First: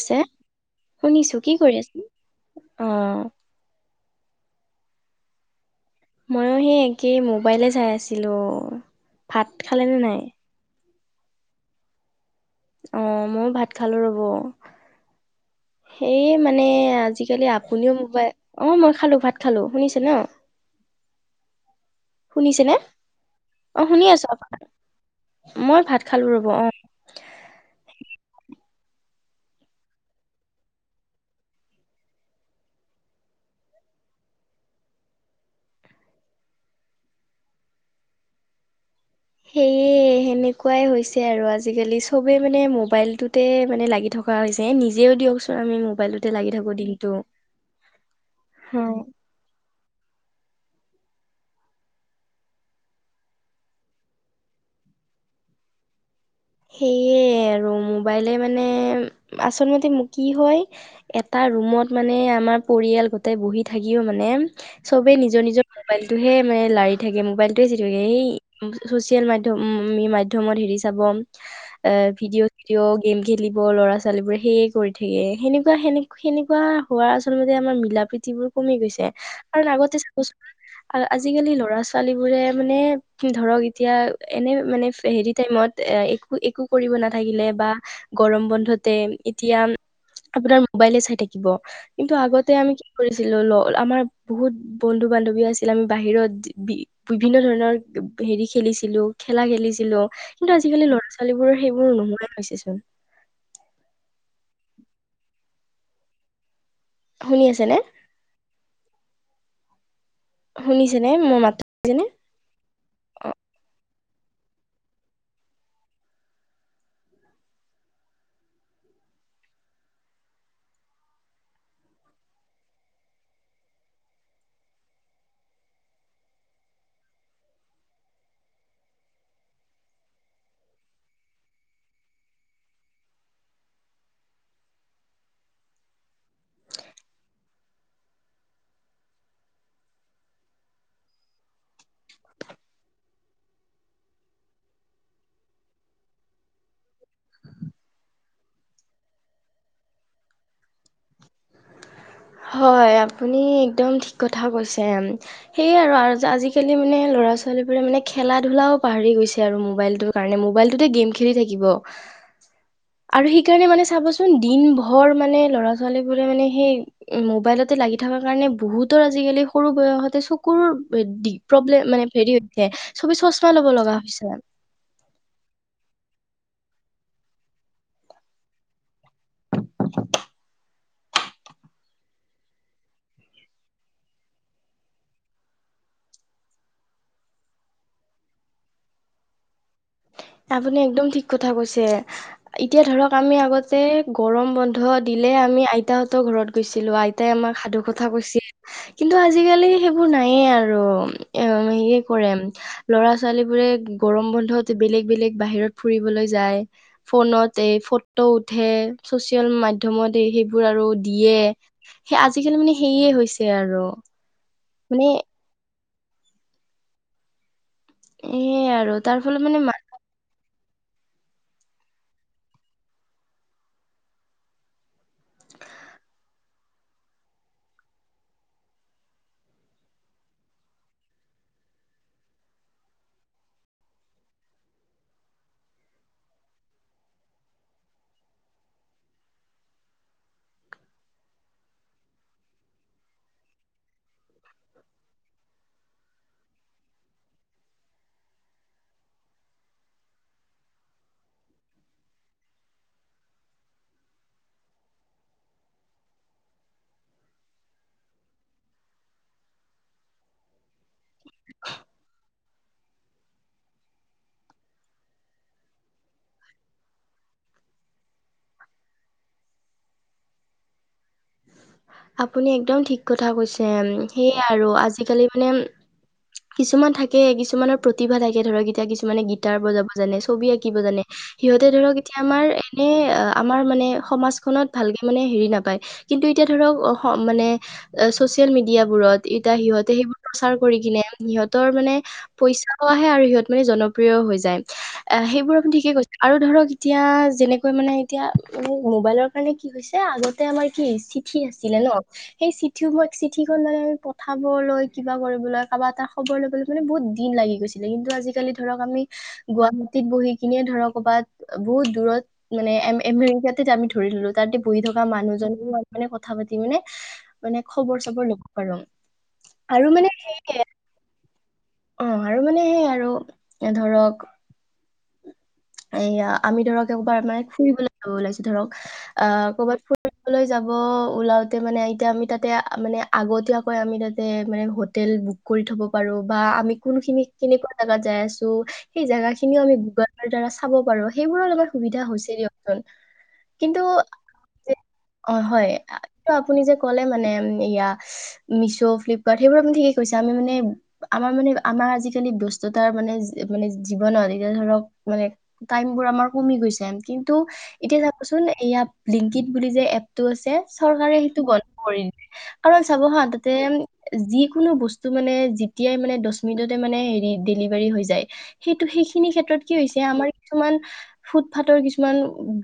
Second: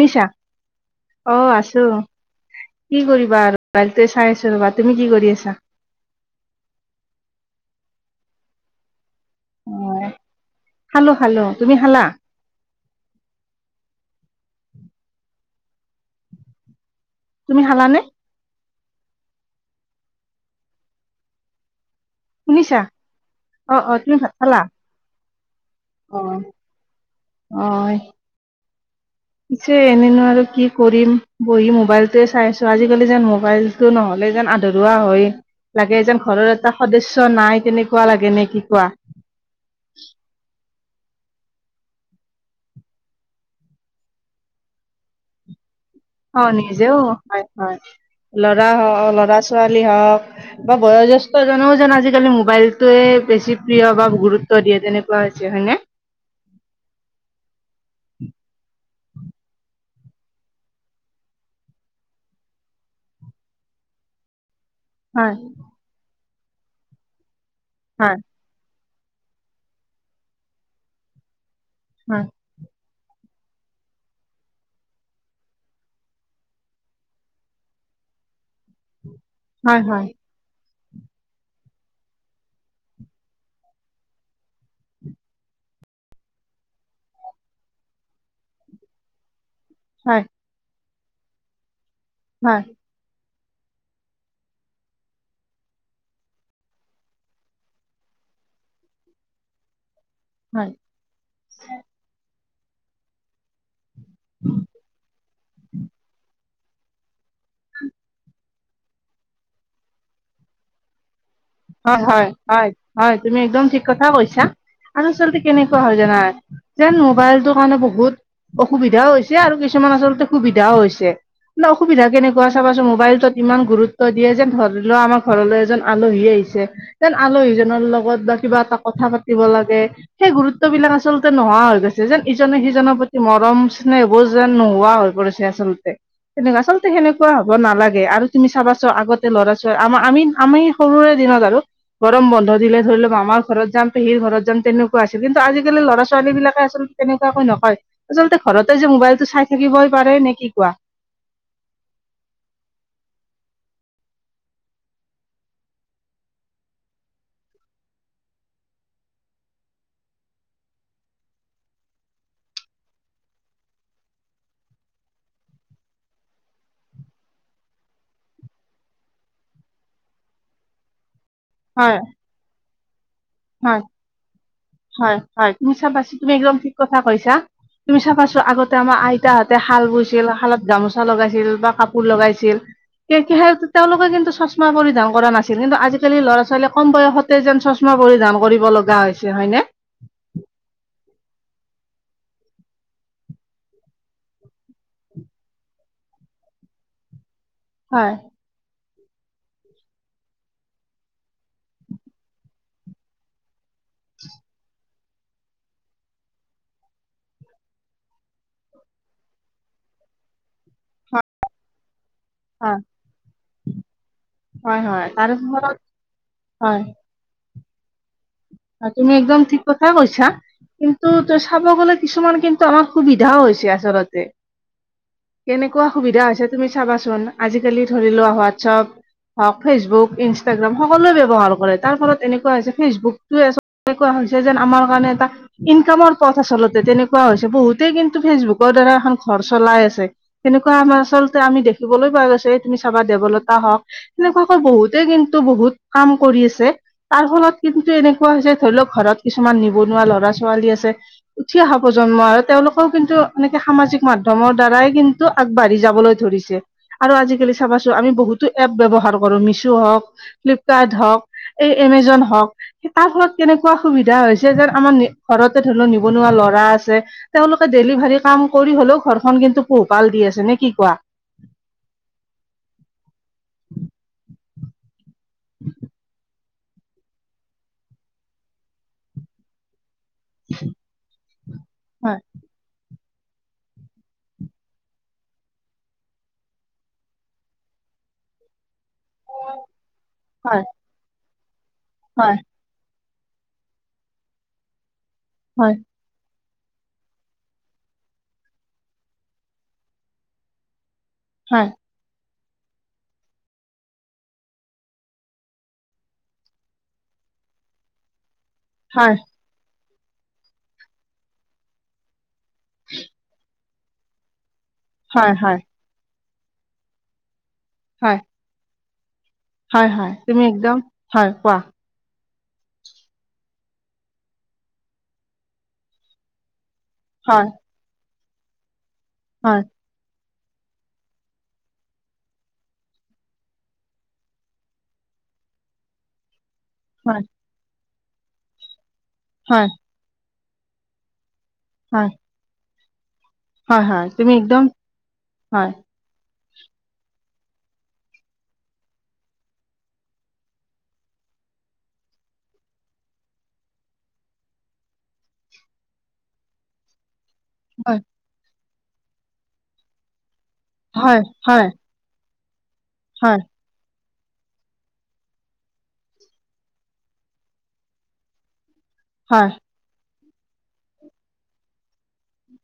পিছে শুনিছো কি অ' কৰি আছো আছ অ কি কৰিবা আৰু মোবাইলকে চাই আছো। ৰ'বা, তুমি কি কৰি আছা? মইও সেই একে মোবাইলে চাই আছিলো। ভাত অ খালেনে নাই? খালো খালো, তুমি খালা? অ' মই ভাত খালো ৰ'ব সেই মানে আজিকালি তুমি আপুনিও খালানে মোবাই অ' মই খালো ভাত খালো শুনিছে ন? শুনিছেনে শুনিছা অ' শুনি তুমি আছো ভাত খালা আপোনাৰ। মই ভাত খালো ৰ'ব অ'। অই। পিছে এনেইনো আৰু কি কৰিম বহি মোবাইল য়ে চাই আছো আজিকালি যেন মোবাইলতটো নহ'লে। যেন আধৰুৱা হয়, লাগে যেন ঘৰৰ এটা সদস্য নাই তেনেকুৱা লাগে নে কি কোৱা। সেয়ে সেনেক সেনেকুৱাই হৈছে আৰু আজিকালি চবেই মানে মোবাইলটোতে মানে লাগি থকা হৈছে নিজেও দিয়কচোন আমি ম অ' নিজেও হয়, হয়, ল'ৰা হয় ল'ৰা ছোৱালী লি হওঁক বয়োজেষ্ঠ্য জন আজিকালি মোবাইলটোৱে বেছি প্ৰিয় বা গুৰুত্ব দিয়ে তেনেকুৱা হৈছে হয় নে? [inaudible] সেয়ে আৰু মোবাইলে মানে আচল মতে কি হয় এটাৰ ৰুমত মানে আমাৰ পৰিয়াল গোটে বহি থাকিও মানে চবেই হয় নিজৰ নিজৰ মোবাইলটোহে মানে লাৰি থাকে মোবাইলটোহে চিট থাকে হয় সেই ছ'চিয়েল মাধ্যম উম, উম, মাধ্যমত হেৰি চাব। অ' হয় ভিডিঅ' চিডিঅ গেম খেলিব ল'ৰা ছোৱালী বোৰে সেয়ে কৰি থাকে সেনেকুৱা সেনে সেনেকুৱা হোৱা আচলতে আমাৰ মিলা প্ৰীতি যিবোৰ কমি গৈছে, কাৰণ হয় আগতে হয় চাবচোন আ আজিকালি ল'ৰা ছোৱালী বোৰে মানে ধৰক এতিয়া এনে মানে হেৰি টাইমত এ একো কৰিব নাথাকিলে বা গৰম বন্ধতে এতিয়া হয় আপোনাৰ মোবাইলে চাই থাকিব কিন্তু আগতে হয় আমি কি কৰিছিলো। আমাৰ বহুত বন্ধু বান্ধৱী আছিল আমি বাহিৰত বি বিভিন্ন ধৰণৰ হেৰি খেলিছিলো, খেলা খেলিছিলো। কিন্তু হয় আজিকালি ল'ৰা ছোৱালীবোৰৰ সেইবোৰ নোহোৱা হৈছেচোন। [unintelligible] শুনি আছে নে, শুনিছে নে মোৰ মাত হয়, নে হয়, হয়, হয়, অ তুমি একদম ঠিক কথা কৈছা। আৰু আচলতে কেনেকুৱা হয় জানা যেন মোবাইলটো কাৰণে বহুত অসুবিধাও হৈছে আৰু কিছুমান আচলতে সুবিধাও হৈছে। মানে অসুবিধা কেনেকুৱা চাবাচোন মোবাইলটোত ইমান গুৰুত্ব দিয়ে যেন ধৰি লোৱা আমাৰ ঘৰলৈ এজন আলহী আহিছে। যেন আলহীজনৰ লগত বা কিবা এটা কথা পাতিব লাগে, সেই গুৰুত্ব বিলাক আচলতে নোহোৱা হৈ গৈছে যেন ইজনে সিজনৰ প্ৰতি মৰম স্নেহবোৰ যেন নোহোৱা হৈ পৰিছে, আচলতে। তেনেকুৱা আচলতে সেনেকুৱা হ'ব নালাগে আৰু তুমি চাবাচো আগতে ল'ৰা ছোৱালী আমাৰ আমি আমি সৰুৰে দিনত আৰু গৰম বন্ধ দিলে ধৰি লওঁক। মামা ঘৰত যাম, পেহীৰ ঘৰত যাম, তেনেকুৱা আছিল। কিন্তু আজিকালি ল'ৰা ছোৱালী বিলাক আচল তেনেকুৱাকৈ নকয় আচলতে ঘৰতে যে মোবাইলতটো চাই থাকিবই পাৰে নে কি কোৱা। [inaudible] হয়, আপুনি একদম ঠিক কথা কৈছে। সেয়ে আৰু আজিকালি মানে ল'ৰা ল'ৰা ছোৱালীবোৰে মানে খেলা ধূলাও পাহৰি গৈছে আৰু মোবাইলটোৰ কাৰণে মোবাইলটোতে গেম খেলি থাকিব। আৰু সেইকাৰণে মানে চাবচোন দিন ভৰ মানে ল'ৰা ছোৱালী বোৰে মানে সেই মোবাইলতে লাগি থকা কাৰণে বহুতৰ আজিকালি সৰু বয়সতে চকুৰ দি প্ৰব্লেম হয় মানে হেৰি হৈ থাকে। হয়, হয়, হয়, তুমি চাবাচো তুমি একদম ঠিক কথা কৈছা। তুমি চাবাচোন আগতে আমাৰ আইতাহঁতে শাল বৈছিল, শালত গামোচা লগাইছিল, বা কাপোৰ লগাইছিল। তেওঁলোকে কিন্তু চশমা পৰিধান কৰা নাছিল, কিন্তু আজিকালি ল'ৰা ছোৱালীয়ে কম বয়সতে যেন চশমা পৰিধান কৰিব লগা হৈছে হয়নে। [inaudible] আপুনি একদম ঠিক কথা কৈছে। এতিয়া ধৰক আমি আগতে গৰম বন্ধ দিলে। আমি আইতাহঁতৰ ঘৰত গৈছিলো। আইতাই আমাক সাধু কথা হয় কৈছে। কিন্তু আজিকালি সেইবোৰ নায়েই আৰু, এ হেৰি কৰে, ল'ৰা ছোৱালীবোৰে গৰমবন্ধত বেলেগ বেলেগ বাহিৰত ফুৰিবলৈ যায়, ফোনত এই ফটো উঠে, চচিয়েল মাধ্যমত সেইবোৰ আৰু দিয়ে, সেই আজিকালি মানে হয় সেইয়েই হৈছে আৰু। হয় মানে হয় আৰু ঘৰত, হয়। সেয়ে আৰু তুমি তাৰ একদম ফলত মানে ঠিক মা- কথা কৈছা। কিন্তু তই চাব গ'লে কিছুমান কিন্তু আমাৰ সুবিধাও হৈছে আচলতে। কেনেকুৱা সুবিধা হৈছে, তুমি চাবাচোন। আজিকালি ধৰি লোৱা, হোৱাটছপ হওক, ফেচবুক, ইনষ্টাগ্ৰাম সকলোৱেই ব্যৱহাৰ কৰে, তাৰফলত এনেকুৱা হৈছে ফেচবুক [inaudible] এনেকুৱা হৈছে যেন, আমাৰ কাৰণে এটা ইনকামৰ পথ আচলতে, তেনেকুৱা হৈছে। বহুতে কিন্তু ফেচবুকৰ দ্বাৰা এখন ঘৰ চলাই আছে, তেনেকুৱা আমাৰ আচলতে আমি দেখিবলৈ পোৱা গৈছে, এই তুমি চাবা দেৱলতা হওঁক তেনেকুৱাকৈ বহুতেই কিন্তু বহুত কাম কৰি আছে, তাৰফলত কিন্তু এনে কুৱা হৈছে, ধৰি লওক, ঘৰত কিছুমান নিবনুৱা ল'ৰা ছোৱালী আছে, উঠি অহা প্ৰজন্ম আৰু তেওঁলোকেও কিন্তু এনেকে সামাজিক মাধ্যমৰ দ্বাৰাই কিন্তু আগবাঢ়ি যাবলৈ ধৰিছে আৰু আজিকালি চাবাচোন আমি বহুতো এপ ব্যৱহাৰ কৰো, মিছো হওঁক, ফ্লিপকাৰ্ট হওঁক, এই এমেজন হওঁক তাৰফলত কেনেকুৱা সুবিধা হৈছে যেন, আমাৰ ঘৰতেই ধৰি ল' নিবনুৱা ল'ৰা আছে, তেওঁলোকে ডেলিভাৰী কাম কৰি হলেও ঘৰখন কিন্তু পোহপাল দি আছে, নে কি কোৱা? উ আপুনি একদম ঠিক কথা কৈছে, সেইয়াই আৰু আজিকালি মানে কিছুমান থাকে, কিছুমানৰ প্ৰতিভা থাকে ধৰক, এতিয়া কিছুমানে গীটাৰ বজাব জানে, ছবি আঁকিব জানে, সিহঁতে ধৰক এতিয়া হয় আমাৰ এনে আমাৰ মানে সমাজখনত ভালকে মানে হেৰি নাপায়, কিন্তু এতিয়া ধৰক, অ', মানে চচিয়েল মিডিয়াাবোৰত এতিয়া সিহঁতে সেইবোৰ প্ৰচাৰ হয় কৰি কিনে সিহঁতৰ মানে হয় পইচাও আহে আৰু সিহঁত মানে জনপ্ৰিয় হৈ যায়। অ', সেইবোৰ আপুনি হয় ঠিকেই কৈছে আৰু ধৰক এতিয়া যেনেকৈ মানে এতিয়া মোবাইলৰ কাৰণে কি হৈছে? আগতে আমাৰ কি চিঠি হয় আছিলে ন'। সেই চিঠি চিঠিখন মানে পঠাবলৈ, কিবা কৰিবলৈ, কাৰবা এটা খবৰ লবলৈ মানে বহুত দিন লাগি গৈছিলে, কিন্তু আজিকালি ধৰক, আমি হয় গুৱাহাটীত বহি কিনিয়েই ধৰক, ক'ৰবাত বহুত দূৰত মানে আমেৰিকাত আমি ধৰি ল'লো, তাতে বহি থকা হয় হয় মানুহজনেও মানে কথা পাতি মানে মানে খবৰ হয় চবৰ ল'ব পাৰো, হয় আৰু মানে হয় তুমি সেইকে একদম হয় কোৱা আৰু মানে সেই আৰু, ধৰক এইয়া, আমি ধৰক, একবাৰ মানে হয় ফুৰিবলৈ ওলাইছোঁ ধৰক, অ', হয় ক'বাত ফ যাব উলাওতে মানে এতিয়া আমি তাতে, মানে আগতীয়াকৈ আমি তাতে মানে হোটেল বুক কৰি থ'ব পাৰো, বা আমি কোনখিনি, হয় কেনেকুৱা জাগাত যাই আছোঁ, সেই জাগা খিনিও হয় আমি গুগলৰ দ্বাৰা চাব পাৰোঁ। সেইবোৰৰ সুবিধা হয় হৈছে দিয়ক, কিন্তু, হয় হয় তুমি একদম অ', হয়। আপুনি যে ক'লে মানে, এইয়া মিছ', ফ্লিপকাৰ্ট সেইবোৰ আপুনি ঠিকেই কৈছে, আমি মানে আমাৰ মানে আমাৰ আজিকালি ব্যস্ততাৰ মানে, মানে জীৱনত, এতিয়া ধৰক মানে টাইম বোৰ আমাৰ কমি গৈছে, কিন্তু এতিয়া চাবচোন এইয়া ব্লিংক ইট বুলি যে এপটো আছে, চৰকাৰে সেইটো হয়, হয়। বন্ধ কৰি দিলে। কাৰণ চাব হা, হয়, তাতে যিকোনো বস্তু মানে, যেতিয়াই মানে দহ মিনিটতে মানে হেৰি, ডেলিভাৰী হৈ যায়। সেইটো, সেইখিনি ক্ষেত্ৰত কি হৈছে? আমাৰ কিছুমান ফুট ফাটৰ কিছুমান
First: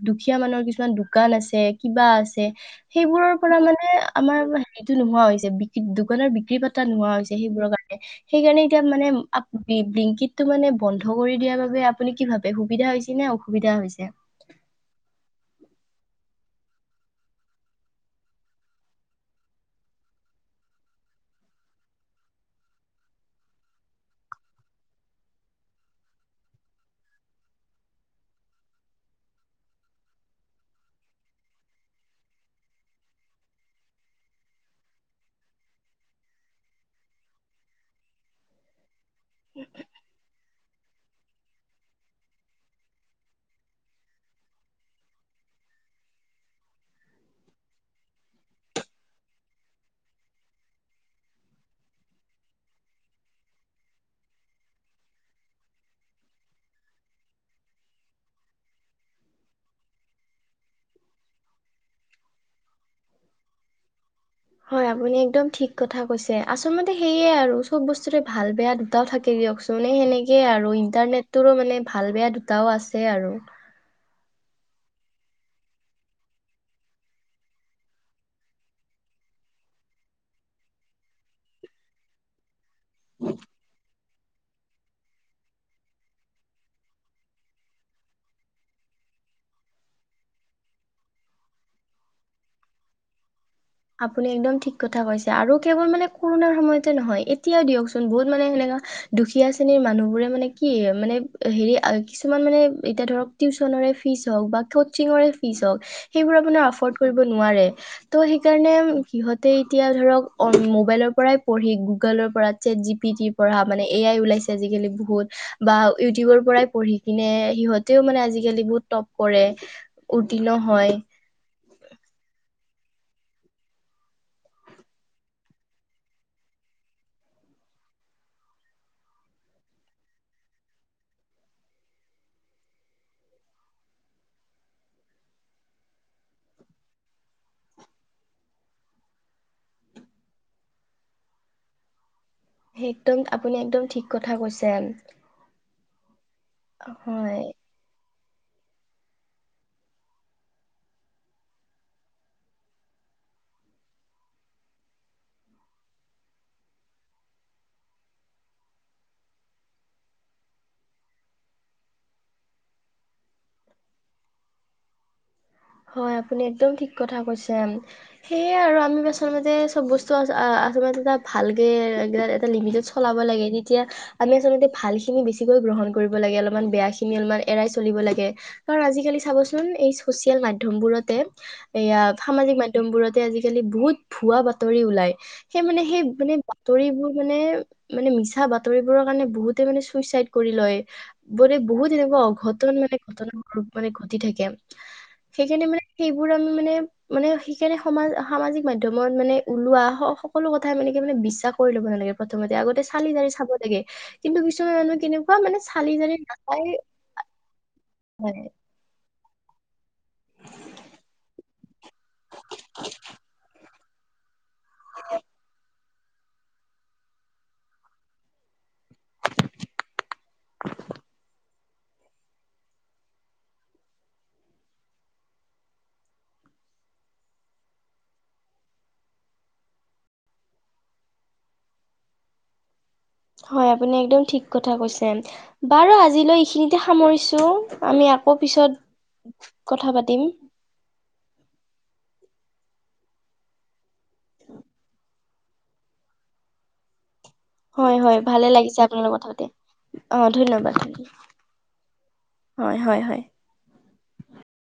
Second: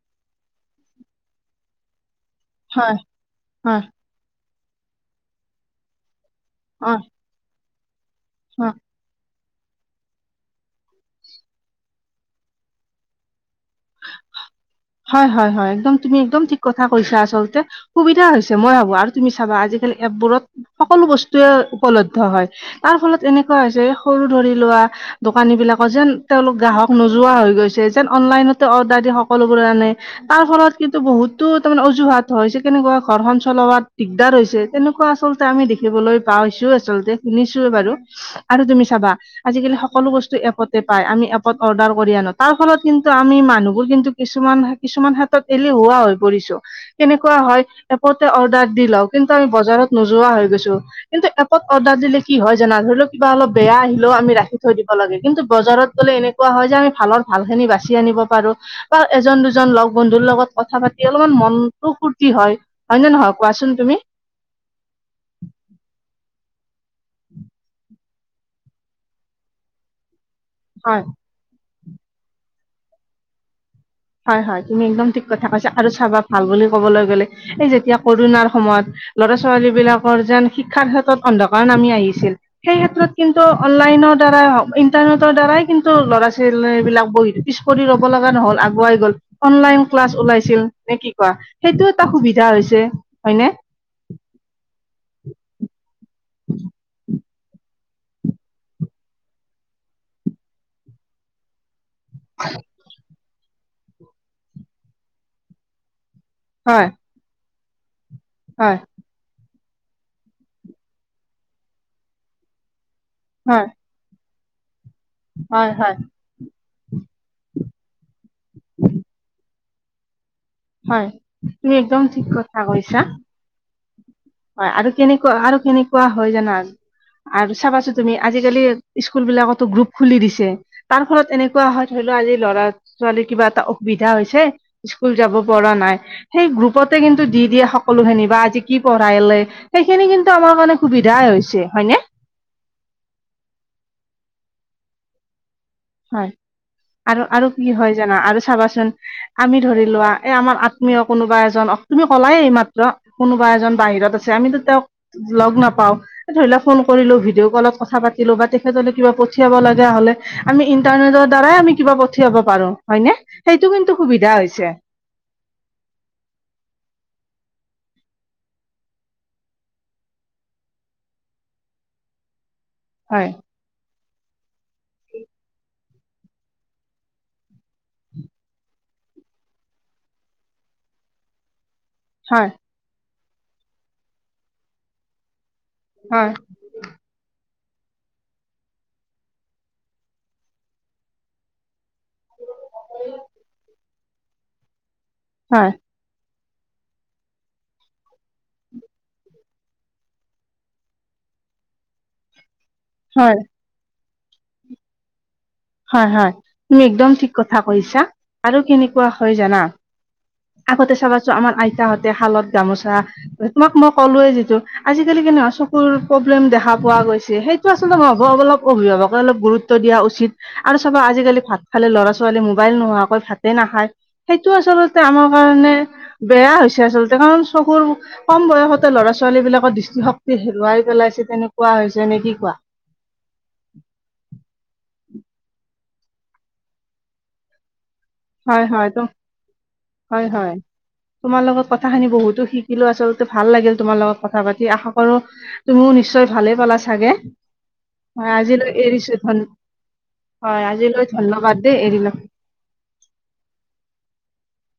দুখীয়া মানুৰ কিছুমান দোকান আছে, কিবা আছে হয়, সেইবোৰৰ পৰা মানে আমাৰ হেৰিটো নোহোৱা হৈছে, বিক দোকানৰ বি ক্ৰী পাতা নোহোৱা হৈছে, সেইবোৰৰ কাৰণে। সেইকাৰণে এতিয়া মানে ব্লিংকিতটো মানে বন্ধ কৰি দিয়াৰ বাবে, আপুনি কি ভাবে? সুবিধা হৈছে নে অসু হয়, হয়, হয়, একদম। একম কথা কৈছা, আচ সুবিা মই ভাবো আৰু তুমি চাবা আজালি এপবোৰত বস্তুুৱে উপলব্ধ হয়। তাৰ ফলত এনেকুৱা হৈছে, সৰু ধৰি লোৱা দোকানী বিলাকৰ যে যেন তেওঁলোক গ্ৰাহক নোযোৱা হৈ গৈছে, যেন অনলাইনত। অৰ্ডাৰ দিয়ে, সকলোবোৰে আনে তাৰ ফলত কিন্তু বহুতো তাৰমানে অজুহাত হৈছে কেনেকুৱা ঘৰখন চল [unintelligible] দিগদাৰ হৈছে, তেনেকুৱা আচলতে আমি দেখিবলৈ পাইছো। আচলতে শুনিছো বাৰু। ত' তুমি চাবা আজিকালি সকলো বস্তু এপতে পায়, আমি এপত অৰ্ডাৰ কৰি আনো তাৰ ফলত কিন্তু আমি মানুহবোৰ কিন্তু কিছুমান, কিছুমান হাতত এলে হুৱা হৈ পৰিছো কেনেকুৱা হয়। অৰ্ডাৰ দি লওঁ। কিন্তু আমি বজাৰত নোযোৱা হৈ গৈছো। কিন্তু এপত অৰ্ডাৰ দিলে কি হয় জানা ধৰি লও কিবা অলপ বেয়া আহিলেও, আমি ৰাখি থৈ দিব লাগে। কিন্তু বজাৰত গ'লে এনেকুৱা হয় যে আমি ভালৰ ভাল খিনি, বাচি বাচি আনিব পাৰো বা এজন, দুজন লগ বন্ধুৰ লগত কথা পাতি অলপমান মনটো ফূৰ্তি হয়। হয়, নে, নহয় কোৱাচোন তুমি? হয়, আপুনি একদম ঠিক কথা কৈছে, আচলতে সেইয়ে আৰু চব বস্তুৰে ভাল বেয়া দুটাও থাকে। দিয়কচোন এই সেনেকেই আৰু হয় ইণ্টাৰনেটটোৰো মানে ভাল বেয়া দুটাও আছে আৰু। হয়, হয়, তুমি একদম ঠিক কথা কৈছা আৰু চাবা ভাল বুলি কবলৈ গ'লে এই যেতিয়া কৰণাৰ সময়ত ল'ৰা, ছোৱালী বিলাকৰ যেন শিক্ষাৰ ক্ষেত্ৰত অন্ধকাৰ নামি আহিছিল। সেই ক্ষেত্ৰত কিন্তু অনলাইনত দ্বাৰ ইটাৰনেটৰ দ্বাৰাই কিন্তু ল'ৰা, ছোৱালী বিলাক বহ পিছ, পৰি ৰব লগা নহ'ল। বাই, গল অনলাইন ক্লাছ ওলাইছিল নে কি কোৱা সেইটো এটা সুবিধা হৈছে, হয়নে। আপুনি একদম ঠিক কথা কৈছে আৰু কেৱল মানে কৰোণাৰ সময়তে নহয়। এতিয়াও দিয়কচোন বহুত মানে সেনেকা দুখীয়া শ্ৰেণীৰ মানুহ বোৰে মানে কি মানে হেৰি কিছুমান মানে এতিয়া ধৰক টিউচনেৰে ফিজ হওঁক বা কচিঙৰে ফিজ হওক সেইবোৰ মানে হয় এফৰ্ড কৰিব নোৱাৰে ত' সেইকাৰণে হয় কিহত এই, এতিয়া ধৰক মোবাইলৰ পৰাই পঢ়ি গুগলৰ পৰা চেট জি পি টিৰ পৰা হয় মানে এয়াই ওলাইছে, আজিকালি বহুত হয় বা হয় ইউটিউবৰ পৰাই পঢ়ি কিনে সিহঁত তেওঁও মানে আজিকালি বহুত টপ কৰে উত্তীৰ্ণ হয়। তুমি একদম ঠিক কথা কৈছা। হয় আৰু কেনেকুৱা আৰু কেনেকুৱা হয়, জানান। আৰু চাবাচো তুমি আজিকালি স্কুল বিলাকতো গ্ৰুপ খুলি দিছে তাৰ ফলত এনেকুৱা হয়। আজি ল'ৰা, ছোৱালী কিবা এটা অসুবিধা হৈছে স্কুল যাব পঢ়ি নাই, সেই গ্ৰুপতে কিন্তু দি দিয়ে, সকলোখিনি বা আজি কি পঢ়াইে সেইখিনি কিন্তু আমাৰ [unintelligible] সুবিধা হেতোন আপুনি একদম ঠিক কথা কৈছে। হয়। আৰু, হয়, আৰু কি হয় জানা আৰু চাবাচোন আমি ধৰি লোৱা এই আমাৰ আত্মীয় বা এজন বাহিৰত আছে, আমিতো তেওঁক লগ নাপাওঁ, ধৰি লও ফোন কৰিলো ভিডিঅ' কলত কথা পাতিলো। বা তেখেতলে কিবা পঠিয়াব লগা হলে আমি ইন্টাৰনেটৰ দ্বাৰাই আমি কিবা পঠিয়াব পাৰো, হয়নে সেইটো কিন্তু সুবিধা হৈছে। [inaudible] হয়, আপুনি একদম ঠিক কথা কৈছে, সেয়ে আৰু আমি আচলতে চব বস্তু [unintelligible] ভালকে লিমিতত চলাব হয় লাগে, তেতিয়া আমি আচলতে ভাল খিনি বেছিকৈ গ্ৰহণ [unintelligible] অলমান বেয়াখিনি অল এৰাই চলিব কাৰণ আজিকালি চাবচোন, চচিয়েল মাধ্য মাধ্যম বোৰতে এয়া হয় সামাজিক মাধ্যম বোৰতে আজিকালি বহুত ভুৱা বাতৰি ওলাই। সেই মানে সেই হয় মানে বাতৰিবোৰ মানে মানে মিছা বাতৰিবোৰৰ কাৰণে বহুতে মানে চুইচাইড কৰি লয় বোৰে বহুত তেনেকুৱা অঘটন মানে ঘটনা [unintelligible] ঘটি থাকে সেইকাৰণে হয় মানে সেইবোৰ আমি মানে মানে সেইকাৰণে সমাজ সামাজিক মাধ্যমত ওলোৱা সকলো কথাই মানে কি মানে বিশ্বাস কৰি ল'ব নালাগে প্ৰথমতে আগতে চালি জাৰি হয় হয় চাব লাগে কিন্তু [unintelligible] চালি হয়, জাৰি হয় নাচাই তুমি একদম ঠিক কথা কৈছা মানে আৰু কেনেকুৱা হয় জানা? আগতে চাবাচোন আমাৰ আইতাহঁতে সলোৱে যিটো আজিকালি কেনেকুৱা চকুৰ প্ৰব্লেম দেখা পোৱা গৈছে। সেইটো আচলতেই [unintelligible] অভিভাৱকে অলপ গুৰুত্ব দিয়া উচিত আৰু চবা আজিকালি ভাত খালে ল'ৰা, ছোৱালী মোবাইল নোহোৱাকৈ ভাতে নাখায়, সেইটো আচলতে আমাৰ কাৰণে বেয়া হৈছে, আচলতে কাৰণ চকুৰ কম বয়সতে ল'ৰা ছোৱালীবিলাকৰ দিষ্ট শক্তি হেৰুৱাই পেলাইছে, কেনেকুৱা হৈছে নেকি কোৱা। হয় আপুনি একদম ঠিক কথা কৈছে বাৰু আজিলৈ এইখিনিতে সামৰিছোঁ। আমি আকৌ হয় হয় তো পিছত কথা হয় পাতিম। হয় তোমাৰ লগত কথাখিনি বহুতো শিকিলো আচলতে ভাল লাগিল তোমাৰ লগত কথা পাতি আশা কৰো তুমিও নিশ্চয় ভালে পালা চাগে, হয় হয় মই ভালে লাগিছে আজিলৈ আপোনাৰ এৰিছো লগত কথা ধন পাতি অ হয়। ধন্যবাদ আজিলিলৈ ধন্যবাদ দে এৰিলো। হয় হয় হয়